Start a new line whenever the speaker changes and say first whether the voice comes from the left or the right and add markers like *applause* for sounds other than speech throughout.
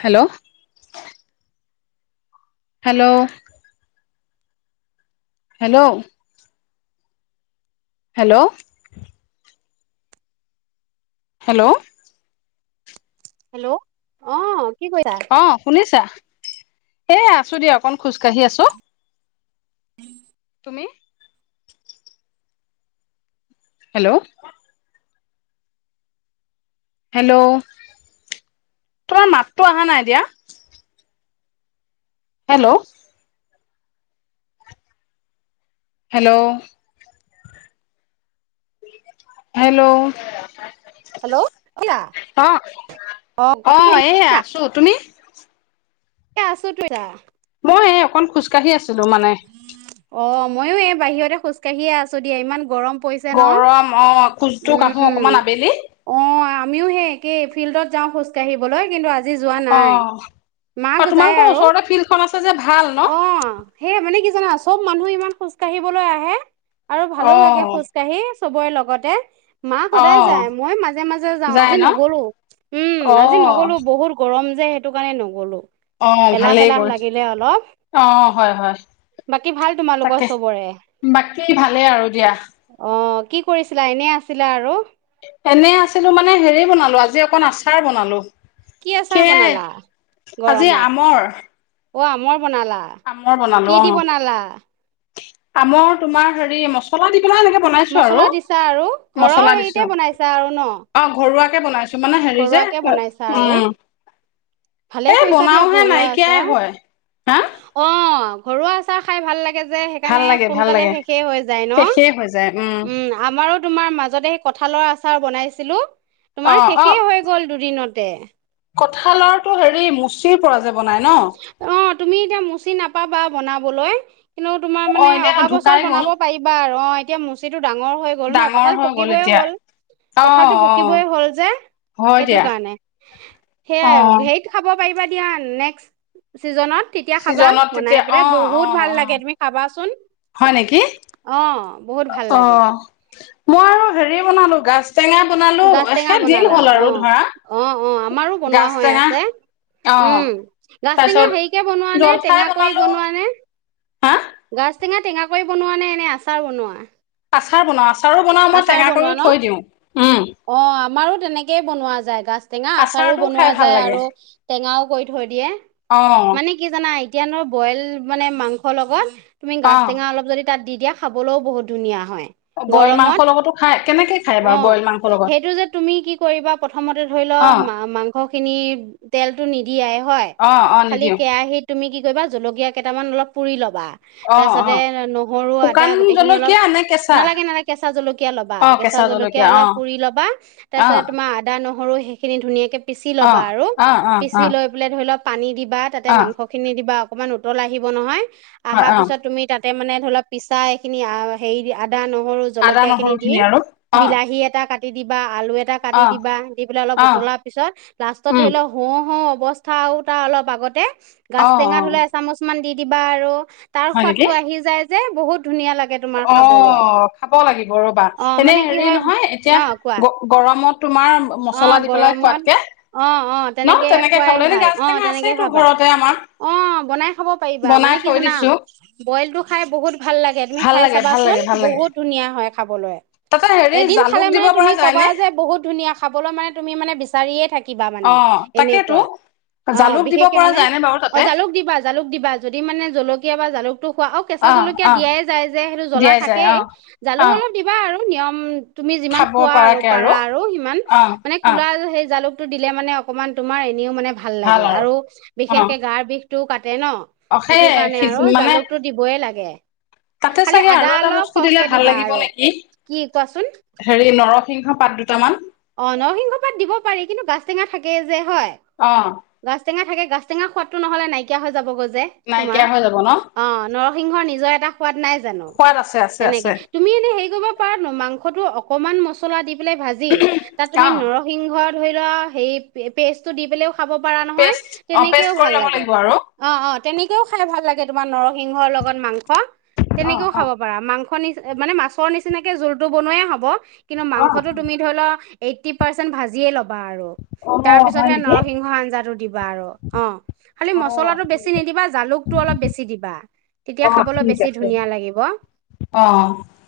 left: Hello hello hello hello hello
right: hello অ কি কৰিছা
left: অ, শুনিছা? এ আছো দিয়া, অকন খোজকাাঢ়ি আছো।
right: উম
left: তুমি হেল্ল' হেল্ল', তোমাৰ মাতটো আহা নাই এতিয়া। হেল্ল' হেল্ল' হেল্ল'
right: হেল্ল' অ
left: অ, অ এই আছো। তুমি?
right: এ আছো তো *unintelligible*
left: অ, এই অকন খোজকাঢ়ি আছো। ছিলো মানে
right: অ, ময়ো এই বাহিৰতে খোজকাঢ়িয়ে আছো দিয়া। ইমান গৰম পৰিছে ন?
left: গৰম অ খোজটো কাঢ়ো
right: উম,
left: অকমান আবেলি
right: অ আমিও সেই একেই। ফিল্ডত যাওঁ খোজ কঢ়িবলৈ, কিন্তু আ
left: অ, অ
right: যায়
left: তোমালোকৰ
right: আৰু
left: ওচৰতে ফিল্ডখন আছে যে ভাল ন?
right: অ সেই মানে কি জানা, চব মানুহে ইমান খোজ কাঢ়িবলৈ আহে। আৰু
left: অ
right: ভালো লাগে খোজকাঢ়ি। চবৰে লগতে মা
left: অ
right: সদায় যায়। মই মাজে মাজে যাওঁ।
left: যায়
right: আজি
left: ন
right: নগলো। উম,
left: অ
right: আজি নগলো। বহুত গৰম যে সেইটো কাৰণে নগ'লো
left: অ
right: এলাহ
left: ভালেই
right: এলাহ লাগিলে অলপ
left: কৰিছা। অ হয়।
right: বাকী
left: হয়।
right: ভাল তোমালোকৰ
left: তাকে,
right: চবৰে
left: বাকী ভালেই আৰু দিয়া।
right: অ কি কৰিছিলা? এনেই আছিলা আৰু।
left: এনে আছিলো মানে হেৰি বনালো আজি অকণ আচাৰ বনালো
right: কি আচাৰ
left: সেয়াই
right: বনালা
left: আজি
right: গৰমত
left: আমৰ।
right: অ' আমৰ বনালা,
left: আমৰ বনালো
right: কি
left: অ
right: দি বনালা?
left: আমৰ তোমাৰ হেৰি মছলা দি পেলাই এনেকে বনাইছো আৰু
right: মছলা দিছা আৰু ঘৰৰ
left: মছলা
right: হেৰিতে বনাইছা আৰু ন।
left: এনেকে বনাই ছ মানে হেৰি যে
right: ঘৰুৱাকে বনাইছা আৰু
left: উম,
right: ভালে
left: এই
right: কৰিছা দিয়া
left: বনাওহে
right: ঘৰুৱা
left: নাইকিয়াই
right: আচাৰ
left: হয়। হা?
right: অ ঘৰুৱা আছাৰ খাই ভাল লাগে। যে
left: ভাল
right: সেইকাৰণে
left: লাগে ভাল
right: সোনকালে
left: লাগে
right: শেষে হৈ যায় ন।
left: শেষেই হৈ যায়
right: উম আমাৰো তোমাৰ মাজতে সেই ক কঁঠালৰ আচাৰ বনাইছিলোঁ।
left: অ
right: তোমাৰ শেষেই হৈ গ'ল দুদিনত তে
left: কঁঠালৰটো হেৰি মুচিৰ পৰা যায়।
right: অ তুমি এতিয়া মচি নাপাবা বনাবলৈ কিন্তু তোমাৰ
left: অ
right: মানে
left: এতিয়া
right: অহা বছৰ
left: ঢুকাই গ'ল
right: বনাব পাৰিবা আৰু অ এতিয়া মুচিটোত ডাঙৰ হৈ গল ন,
left: ডাঙৰ
right: কঁঠাল
left: হৈ গ'ল
right: পকিবই
left: এতিয়া
right: হ'ল।
left: অ
right: কঁঠালতটো
left: অ
right: পকিবই হ'ল যে
left: হয়
right: সেইটো
left: দিয়া
right: কাৰণে
left: অ
right: সেয়াই আও হেৰিত খাব পাৰিবা দিয়া। নেক্সট ছিজনত তেতিয়া খাবা
left: ছিজনত তেতিয়া
right: বনাই
left: অ
right: পেলে
left: অ
right: বহুত ভাল
left: অ
right: লাগে তুমি খাবা চোন।
left: হয় নেকি?
right: ভাল লাগে
left: অহ। মই আৰু হেৰি বনালো গাজ টেঙা বনালো
right: গাজ টেঙা
left: সেই দিন
right: বনালা।
left: হ'ল
right: অ,
left: আৰু ধৰা
right: অ, অ আমাৰো বনোৱা
left: গাজ
right: হৈ
left: টেঙা
right: আছে।
left: অ
right: উম, গাজ টেঙা
left: তাৰপিছত
right: হেৰিকে বনোৱা নে
left: জলফাই
right: টেঙা কৰি
left: বনালো
right: বনোৱা নে?
left: হা
right: গাজ টেঙা টেঙা কৰি বনোৱা নে এনে আচাৰ বনোৱা?
left: আচাৰ বনাও আচা আচাৰো বনাও মই
right: আচাৰ
left: টেঙা
right: বনোৱা
left: কৰি
right: ন
left: থৈ দিওঁ, উম।
right: অ আমাৰো তেনেকেই বনোৱা যায়। গাছ টেঙা আচাৰো
left: আচাৰটোও
right: বনোৱা
left: খাই ভাল
right: যায়
left: লাগে
right: আৰু টেঙাও কৰি থৈ দিয়ে।
left: অ
right: মানে কি জানা এতিয়া নো বইল মানে মাংস লগত তুমি
left: অ
right: গাজ টেঙা অলপ যদি তাত দি দিয়া। খাবলৈও বহুত ধুনীয়া হয়।
left: বইল মাং
right: গৰমত
left: *inaudible*
right: অ
left: লগত
right: সেইটো যে তুমি কি কৰিবা প্ৰথমতে ধৰি ল
left: অ
right: মা-মাংস খিনি তেলটো নি *inaudible* দিয়াই হয়।
left: অ অ
right: খালি
left: নিদিওঁ
right: কেৰাহী তুমি কি কৰিবা জলকীয়া কেইটামান অলপ পুৰি ল'বা
left: অ অ
right: তাছতে নহৰু, আদা
left: শুকান
right: গোটেইখিনি অলপ
left: জলকীয়া নে কেঁচা
right: নালাগে-নালাগে কেচ *inaudible* কেঁচা জলকীয়া ল'বা কেঁচা জলকীয়া অলপ পুৰি লবা তাৰ
left: অ
right: পিছত তোমাৰ আদা নহৰু সেইখিনি ধুনীয়াকে পিচি
left: অ
right: ল'বা আৰু
left: অ অ
right: পিচি
left: অ
right: লৈ পেলাই ধৰি ল পানী দি *inaudible* বা তাতে
left: অ
right: মাংস খিনি দিবা অকণমান উতল আহিব নহয়
left: হয়
right: আহা
left: অ
right: পিছত তুমি তাত *inaudible* তে মানে ধৰি লওক পিছা এইখিনি *unintelligible* হেৰি দি *inaudible* *inaudible* দা নহৰু জল *inaudible* *inaudible*
left: আদা
right: কীয়া খিনি
left: নহৰু
right: দি
left: আৰু অ
right: বিলাহী এটা কাট দি দিবা আলু এটা কাটি
left: অ
right: দিবা দি পেলাই অলপ
left: অ
right: উতলাৰ পিছত লাষ্টত
left: উম
right: ধৰি লও হোও-হোও অৱস্থাও তাৰ অলপ আগতে
left: অ
right: গাছ টেঙা
left: অ
right: ধৰি লোৱা এচামুচ মান দি কিবা আৰু তাৰ
left: হয় নেকি
right: সোৱাদটো আহি যায় যে বহুত ধুনীয়া লাগে তোমাৰ
left: অ
right: খাবলৈ
left: খাব লাগিব ৰবা
right: অ
left: এনে
right: মানে কি
left: হেৰি
right: হয়
left: নহয় এতিয়া
right: অ কোৱা
left: গ-গৰমত
right: অ গৰমত অ-অ
left: ন
right: তেনেকে খুৱাই
left: খাবলৈ এনে
right: ভাল
left: গাজ
right: অ
left: টেঙা
right: তেনেকে
left: আছেতো
right: খাবা
left: ঘৰতে আমাৰ
right: অ বনাই খাব পাৰিবা
left: বনাই
right: মানে কি
left: থৈ
right: জানা
left: দিছো
right: বইলটো খাই বহুত ভাল লাগে তুমি
left: ভাল
right: খাই
left: লাগে ভাল
right: চাবাচোন
left: লাগে ভাল লাগে
right: বহুত ধুনীয়া হয় খাবলৈ।
left: তাতে হেৰি
right: এদিন
left: জালুক
right: খালে
left: দিব
right: মানে তুমি
left: পৰা
right: ক'বা
left: যায়নে
right: যে বহুত ধুনীয়া খাবলৈ মানে তুমি মানে বিচাৰিয়েই থা *inaudible* কিবা
left: অ
right: মানে
left: তাকেতো
right: এনেকুৱা অ
left: জালুক দিব
right: বিশেষকে
left: পৰা
right: মানে
left: যায়নে বাৰু
right: অ
left: তাতে
right: জালুক দিবা জালুক দিবা যদি মানে জলকীয়া বা জালুক টো খোৱা অ কেঁচা জলকীয়া দিয়াই যায় যে সেইটো জলা
left: দিয়াই যায়
right: থাকেই
left: অ
right: জালুক
left: অ
right: অলপ দিবা আৰু নিয়ম তুমি যিমান
left: খাব
right: খোৱা আৰু
left: পৰাকে
right: পাৰা আৰু সিমান
left: অ
right: মানে
left: অ
right: কুলা *unintelligible* সেই জালুক তো দিলে মানে অকণমান তোমাৰ নিও মানে ভাল লাগে আৰু
left: অ
right: বিশেষকে গাৰ বিষ টো কাট তে ন
left: অ সেই
right: সেইটো কাৰণে আৰু
left: মানে
right: জালুকতটো দিবই লাগে।
left: তাতে
right: খালি
left: চাগে
right: আদা
left: আৰু এটা
right: অলপ
left: বস্তু দিলে
right: সহকে
left: ভাল
right: দিবা
left: লাগিব
right: আৰু
left: নেকি,
right: কি কোৱাচোন
left: হেৰি নৰস সিংহ পাত দুটামান
right: অ নৰসিংহ পাত দিব পাৰি কিন্তু গাজ টেঙা থাকেই যে হয়।
left: অ
right: গাজ টেঙা থাকে গাজ টেঙা সোৱাদটো নহ'লে নাইকিয়া হৈ যাবগৈ যে
left: নাইকিয়া
right: তোমাৰ
left: হৈ যাব ন
right: অ নৰ সিংহৰ নিজৰ এটা সোৱাদ নাই জানো
left: সোৱাদ আছে আছে
right: তেনেকে?
left: আছে
right: তুমি এনেই হেৰি কৰিব পাৰা নো মাংসটো অকণমান মছলা দি পেলাই ভাজি তাত তুমি
left: অ
right: নৰসিংহত ধৰি লোৱা হেৰি পেষ্টটো দি পেলাই ও খাব পাৰা নহয়
left: পেষ্ট অ পেষ্ট
right: তেনেকেও
left: কৰি
right: ভাল
left: ল'ব
right: লাগে
left: লাগিব আৰু
right: অ' অ' তেনেকৈও খালে ভাল লাগে তোমাৰ নৰসিংহৰ লগত মাংস
left: অ
right: তেনেকেও খাব পাৰা মাংস খনি মানে মাছৰ নিচিনাকে জোলখিনি বনোৱায়ে হ'ব। কিন্তু
left: অ
right: মাংসটো তুমি ধৰি লোৱা এইটি পাৰ্চেন্ট ভাজিয়ে ল'ব বাৰু
left: অ অ
right: তাৰ
left: হয়
right: পিছতহে
left: নেকি
right: নৰসিংহ আঞ্জাটো দিবা আৰু অ খালি
left: অ
right: মছলাটো বেছি
left: ঠিক আছে
right: নিদিবা জালুকটো অলপ বেছি দিবা। তেতিয়া
left: অ
right: খাবলৈ
left: ঠিক
right: বেছি
left: আছে
right: ধুনীয়া লাগিব।
left: অ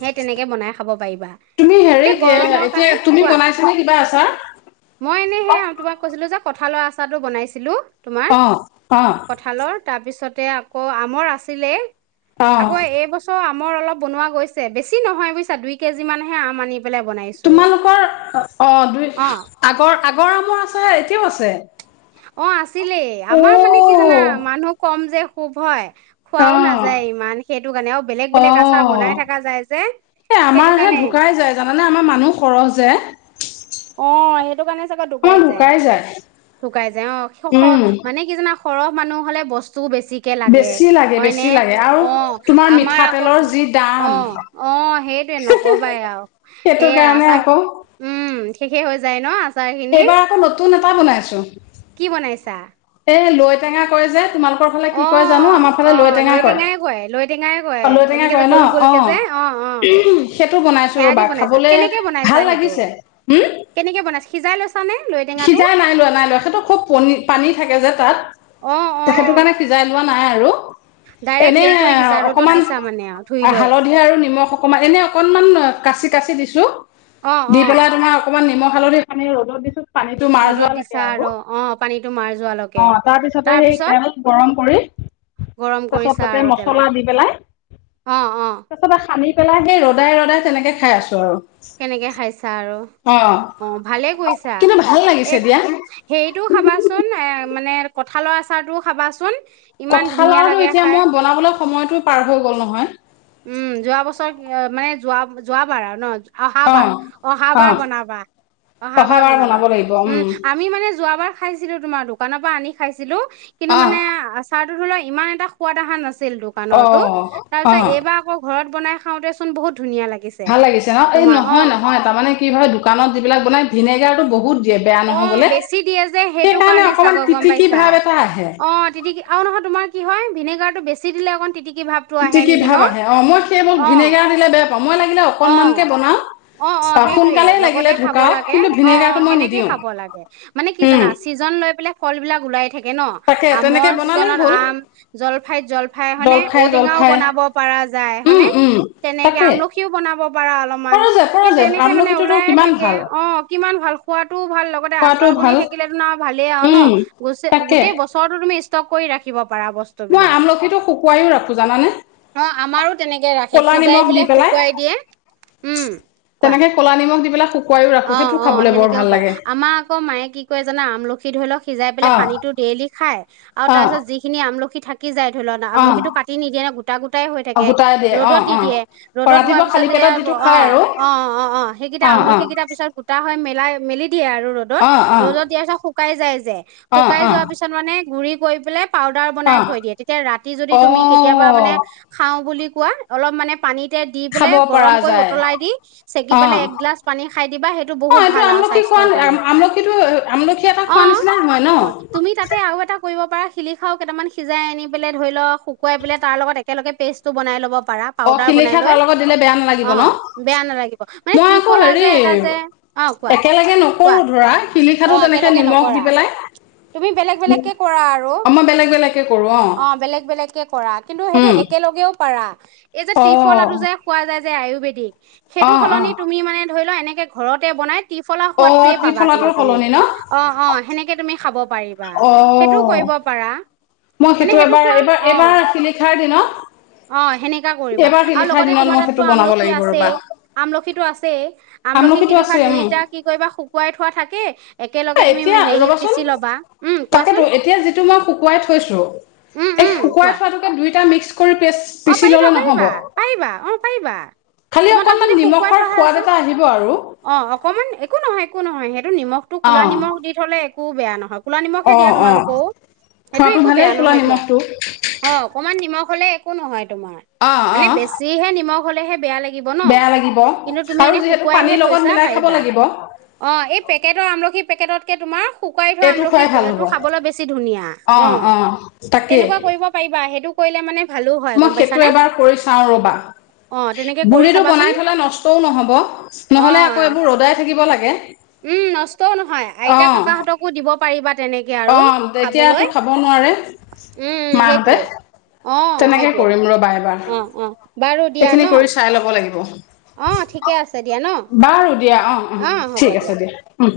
right: সেই তেনেকে বনাই খাব পাৰিবা।
left: তুমি হেৰি
right: এতিয়া গৰমৰ
left: এতিয়া
right: কাৰণে
left: তুমি
right: কোৱা
left: বনাইছানে কিবা আচাৰ
right: মই এনেই সেয়া আৰু তোমাক কৈছিলো যে কঁঠালৰ আচাৰটো বনাইছিলোঁ তোমাৰ
left: অ অ
right: কঁঠালৰ তাৰপিছত তে আকৌ আমৰ আছিলে আকৌ
left: অ
right: এই বছৰ আমৰ অলপ বনোৱা গৈছে। বেছি নহয় বুজিছা দুই কেজি মানহে আম আনি। পেলাই বনাইছো।
left: তোমালোকৰ অ দুই
right: অ
left: আগৰ আগৰ আমৰ আছে এতিয়াও আছে
right: অ আছিলে
left: অ
right: আমাৰ মানে কি জানা মানুহ কম যে হোভয় খোৱাও নাযায়
left: অ
right: ইমান সেটো কাৰণে আৰু বেলেগ
left: অ
right: বেলেগ আচাৰ বনাই থকা যায় যে
left: এ আমাৰ
right: সেটো
left: হে
right: কাৰণে।
left: ঢুকাই যায় জানানে আমাৰ মানুহ সৰহ যে
right: অ সেইটো কাৰণে তে
left: আমাৰ
right: দুকাই যায়।
left: ঢুকাই
right: ঢুকাই যায়। অঃ খ খ
left: উম
right: মানে কিজানা সৰহ মানুহ হ'লে বছ তু বেছিকে লাগে
left: বেছি লাগে
right: হয়নে?
left: বেছি লাগে আৰু
right: অ
left: তোমাৰ
right: আমাৰ আকৌ
left: মিঠাতেলৰ
right: কি
left: যি
right: অ
left: দাম
right: অ সেইটোৱে নকবাই আও
left: সেইটো
right: সেইয়াই
left: কাৰণে
right: আচা কি
left: আকৌ
right: উম শেষে হৈ যায় ন আছ
left: এইবাৰ আকৌ নতুন এ ত বনাইছোঁ
right: কি বনাইছা?
left: এ লৈ টেঙা কয় যে তোমালোক
right: অ' অ' লৈ টেঙাই কয় লৈ টেঙাই কয়
left: অ লৈ টেঙা
right: এনেকে যে
left: কয়
right: গোল
left: ন
right: গোলকে যে, অ অ
left: সেইটো বনাইছো
right: সেয়া দি
left: ৰ'বা
right: বনাইছা
left: খাবলে
right: কেনেকে বনাইছা
left: ভাল
right: সেইটো
left: লাগিছে হম
right: কেনেকে বনাইছা সিজাই লৈছা নে লৈ টেঙাটো
left: সিজাই নাই লোৱা নাই লোৱা সেইটো খুব পনি পানী থাকে যে তা অত
right: অ অ
left: তেখেতো কাণে সিজাই লোৱা নাই আৰু।
right: ডাইৰেক্ট
left: এনে
right: হেৰি কৰি দিছা ৰ'দত
left: অকমান
right: দিছা মানে আৰু ধুই লৈ
left: হালধি আৰু নিমখ অকমান এনে অকনমান কাচি কাচি দিছো
right: অ
left: দি
right: অ
left: পেলাই তোমাৰ অকমান নিমখ হালধি সানি ৰ'দত দিছো পানীটো মাৰ
right: ৰ'দত
left: যোৱা লেকে
right: দিছা
left: আৰু।
right: অ পানীটো মাৰ যোৱালৈকে
left: অ তাৰপিছতে সেই
right: তাৰপিছত
left: তেল গৰম কৰি
right: গৰম কৰিছা
left: কেচাপতে
right: আৰু তেলত
left: মছলা দি পেলাই
right: অ অ
left: তাপিছতে সানি পলাদাই ৰদাই ৰদাই তেনেকে খাই আছো আৰু। অ
right: অঁ ভালে কৰিছা,
left: কিন্তু ভাল লাগিছে
right: এহ
left: দিয়া
right: হেইটো খাবাচোন এ মানে কঁঠালৰ আচাৰটোও খাবাচোন ইমান ধুনীয়া
left: কঁঠালৰটো
right: লাগে
left: এতিয়া
right: খাই
left: মই বনাবলৈ সময়টো পাৰ হৈ গ'ল নহয়।
right: উম যোৱা বছৰ ক মানে যোৱা যোৱাবাৰ আও ন অহাবাৰ,
left: অ',
right: অহাবাৰ
left: অ',
right: বনাবা। অহাবাৰ বনাবা উম, আমি মানে যোৱাবাৰ খাইছিলো তোমাৰোক কানপা আনি খাইছিলোঁ কিন্তু
left: অ',
right: মানে আচাৰটো ঢোলৈ ইমান এটা সোৱাদ অহা নাচ চিল দোকানৰতো
left: অ',
right: তাৰপিছ
left: অ',
right: এইবাৰ আকৌ ঘৰত বনাই খাওঁতেচোন বহুত
left: ভাল লাগিছে ন এই
right: তোমাৰ অ',
left: নহয় নহয় তাৰমানে কি হয় দোকানত যিবিলাক বনাই ভিনেগাৰ বহুত দিয়ে বেয়া
right: অ
left: নহ'বলে।
right: বেছি দিয়ে যে সেইটো
left: সেইকাৰণে
right: কাৰণে
left: অকমান
right: চাগৰ গম
left: তিতিকি
right: পাইছা
left: ভাৱ এটা আহে
right: অ তিতিকি আৰু নহয় তোমাৰ কি হয় ভিনেগাৰটো বেছি চি দিলে অকণ তিতিক
left: তিতিকি ভাৱ আহে অ মই সেইবোৰ
right: অ',
left: ভিনেগাৰ দিলে বেয়া প
right: অ অ অ সেইটোয়েই
left: সোনকালেই লাগিলে
right: লগতে খাব
left: ঢুকাওক
right: লাগে
left: কিন্তু
right: অ অ
left: ভিনেগাৰটো মই
right: সেনেকেই
left: নিদিওঁ
right: খাব লাগে মানে কি
left: উম।
right: জানা চিজন লৈ পেলাই ফলবিলাক ওলাই থাকে থাকে ন
left: তাকে তেনেকে
right: আমৰ
left: বনালেই
right: চিজনত
left: হ'ল
right: আম, জলফাইত জলফাই হয়নে
left: জলফাই
right: ঔটেঙাও
left: জলফাই
right: বনাব পাৰা যায়
left: উম,
right: হয়নে
left: উম,
right: তেনেকে
left: তাকে
right: আমলখি মিও বনাব পৰা অলপমান,
left: পৰা যায় পৰা
right: সেই
left: যায়
right: তেনেকে মানে
left: আমলখিটোতো
right: ওলাইয়ে
left: কিমান
right: থাকে
left: ভাল
right: অ কিমান ভাল খোৱাটো ভাল লগতে
left: খোৱাটো
right: আচাৰ বনি
left: ভাল
right: থাকিলে তুন আও ভালেই আও ন
left: উম,
right: গুচ
left: তাকে
right: গোটেই বস্তু টো তুমি ষ্টক কৰি ৰাখিব পৰা
left: মই
right: বস্তুবিলাক
left: আমলখিটো শুকুৱাইও ৰাখো জানানে
right: অ' আমাৰো তেনেকে ৰাখে
left: ক'লা
right: সিজাই
left: নিমখ দি
right: পেলায় শুক
left: পেলাই
right: খোৱাই দিয়ে, উম কোৱা।
left: তেনেকে ক'লা নিমখ দি পেলাই শুকুৱাইও
right: অ
left: ৰাখো সেইটো
right: অ
left: খাবলৈ বৰ
right: সেনেকেও
left: ভাল
right: পাৰা
left: লাগে
right: আমাৰ আকৌ মায়ে কি কৈ জানা আমলখি ধৰি লওক সিজাই পেলাই
left: অ',
right: পানীটো ডেইলি খাই আৰু
left: অ',
right: তাৰপিছত যিখিনি আমলখি থাকে ঢাকি যায় ধৰি ল
left: অ',
right: আমলখিটো কাটি নিদিয়ে ন গোটা গোটাই হৈ
left: অ',
right: থাকে
left: গোটাই দিয়ে
right: ৰ'দত
left: অ',
right: দি
left: অ', অ',
right: দিয়ে ৰ'দত হোৱাৰ
left: ৰাতিপুৱা
right: পিছত
left: খালী
right: যেতিয়া
left: পেটত
right: অ
left: যিটো খাই আৰু
right: অ অ অ সেইকেইটা
left: অ',
right: আমলখি
left: অ',
right: কেইটা টা হয় মেলাই মেলি দ দিয়ে আৰু ৰ'দত,
left: অ', অ',
right: ৰ'দত দিয়াৰ পিছত শুকাই যায় যে,
left: অ',
right: শুকাই
left: অ',
right: যোৱাৰ পিছত মানে গুৰিত গৈ পেলাই পাউডাৰ বনাই
left: অ',
right: থৈ দিয়ে তেতিয়া ৰাতি যদি তুমি কেতিয়াবা মানে
left: অ',
right: খাওঁ বুলি কোৱা অলপ মানে পানীতে দি
left: খাব
right: পেলাই গৰম
left: পৰা
right: কৰি
left: যায়
right: উতলাই দি চেকি পেলাই
left: অ',
right: এক গিলাছ পানী দিবা সেইটো
left: অ
right: বহুত
left: এইটো
right: ভাল আৰু
left: আমলখি খোৱা
right: স্বাস্থ্যৰ কাৰণে
left: আমলখিটো আমলখি এটা
right: অ,
left: খোৱা নিচিনাই হয় ন
right: অ তুমি তাতে আৰু এটা ব পাৰা, শিলিখাওঁ কেটামান সিজাই আনি পেলাই ধৰি লও শুকুৱাই পেলাই তাৰ লগত একেলগে পেষ্টটো বনাই ল'ব পাৰা
left: অ
right: পাউডাৰ বনাই
left: শিলিখা
right: লৈ,
left: তাৰ লগত দিলে বেয়া
right: অ
left: নালাগিব ন
right: বেয়া নালাগিব মানে ত্ৰিফলা যে এটা
left: এৰ,
right: যে অ কোৱা
left: একেলগে
right: কোৱা
left: নকৰো ধৰা
right: অ
left: শিলিখাটো তেনেকে
right: একেলগে
left: নিমখ দি
right: নকৰা
left: পেলাই
right: তুমি বেলেগ বেলেগকে কৰা আৰু,
left: মই বেলেগ বেলেগকে কৰো
right: অ বেলেগ বেলেগকে কৰা কিন্তু সেইটো
left: উম
right: একেলগেও পাৰা এই যে
left: অ
right: ত্ৰিফলাটো যে খোৱা যায় যে আয়ুৰ্বেদিক
left: অ
right: সেইটো সলনি তুমি মানে ধৰি লও এনেকৈ ঘৰতে বনাই তিফলা
left: অ অ
right: সোৱাদটোৱে পাবা
left: ত্ৰিফলাটোৰ
right: কিন্তু। তুমি
left: সলনি ন
right: অ অ সেনেকে তুমি খাব ব পাৰি
left: অ মই
right: মানে
left: সেইটো এবাৰ
right: খোৱা
left: এইবাৰ
right: অ
left: এইবাৰ শিলিখাৰ দিনত
right: অ সেনেকা কৰিবা
left: এইবাৰ
right: আৰু
left: শিলিখাৰ
right: লগতে
left: দিনত
right: তোমাৰ
left: মই
right: তাতটো
left: সেইটো বনাব
right: আমলখি
left: লাগিব ৰবা
right: আছেই, আমলখিটো আছেই, আমলখি
left: আমলখিটো
right: শিলিখা
left: আছে উম
right: দুইটা কি কৰিবা শুকুৱাই থোৱা থাকে। একেলগে তুমি
left: এতিয়া
right: হেৰি
left: ৰবাচোন,
right: পিচি ল'বা উম
left: তাকেতো
right: কোৱাচোন
left: এতিয়া যিটো মই শুকুৱাই থৈছো
right: উম
left: এই
right: উম
left: শুকুৱাই
right: কোৱা
left: থোৱাটোকে দুইটা মিক্স কৰি পেচ
right: অ
left: পিচি
right: পাৰিবা
left: ললে নহব
right: পাৰিবা, পাৰিবা অ পাৰিবা
left: খালি
right: তোমাৰ তাত
left: অকনমান
right: যদি শুকুৱাই
left: নিমখৰ
right: থোৱাহে
left: সোৱাদ
right: আছে।
left: এটা আহিব আৰু
right: অ অকমান একো নহয় একো নহয়। হেইত নিমখতটো
left: অ
right: কোলা নিমখ দি থলে একো বেয়া নহয়, কোলা নিমখে
left: অ
right: দিয়া
left: অ
right: তোমালোকও, সেইটো
left: খোৱাটো
right: একো বেয়া
left: ভালেই কোলা
right: নহয় দিয়া।
left: নিমখটো
right: অ অকনমান নিমখ হ'লে কোন হয় তোমাৰ
left: অঁ
right: মানে
left: অঁ
right: বেছিহে নিমখ হলেহে বেয়ালাগ দিব ন
left: বেয়া লাগিব
right: কিন্তু তুমি
left: আৰু
right: এনে
left: যিহেতু
right: শুকুৱাই হে
left: পানীৰ লগত মিলাই খাব
right: থৈছাপাৰিবা।
left: লাগিব
right: অ পেকেটৰ আমলখি পেকেটত তাকে তোমাৰ শুকাই থোৱা
left: এইটো খুৱাই ভাল
right: আমলখিটো
left: হ'ব
right: খাবলৈ বেছি ধুনীয়া অ
left: তাকেই
right: তেনেকুৱা কৰিব পাৰিবা সেইটো কৰিলে মানে ভালো হয়
left: মই
right: গম
left: সেইটো
right: পাইছানে
left: এবাৰ কৰি চাও ৰ'বা।
right: অ তেনেকে কৰি
left: বুৰিটো
right: চাবাচোন
left: বনাই থলে নষ্টও নহ'ব। নহলে
right: অ
left: আকৌ এইবোৰ ৰ'দাই থাকিব লাগে হয়
right: উম নষ্টও নহয় আইতা-ককাহঁতকো দিব পাৰিবা তেনেকে
left: অ
right: আৰু খাবলৈ
left: তেতিয়াতো খাব নোৱাৰে,
right: উম
left: মাহঁতে।
right: সেইটোৱে অ
left: তেনেকে
right: সেইটোৱে
left: কৰিম ৰবা এবাৰ,
right: অ অ বাৰু দিয়া
left: এইখিনি
right: ন
left: কৰি চাই ল'ব লাগিব।
right: অ ঠিকে আছে দিয়া ন
left: বাৰু দিয়া অ অ ঠিক আছে দিয়া উম।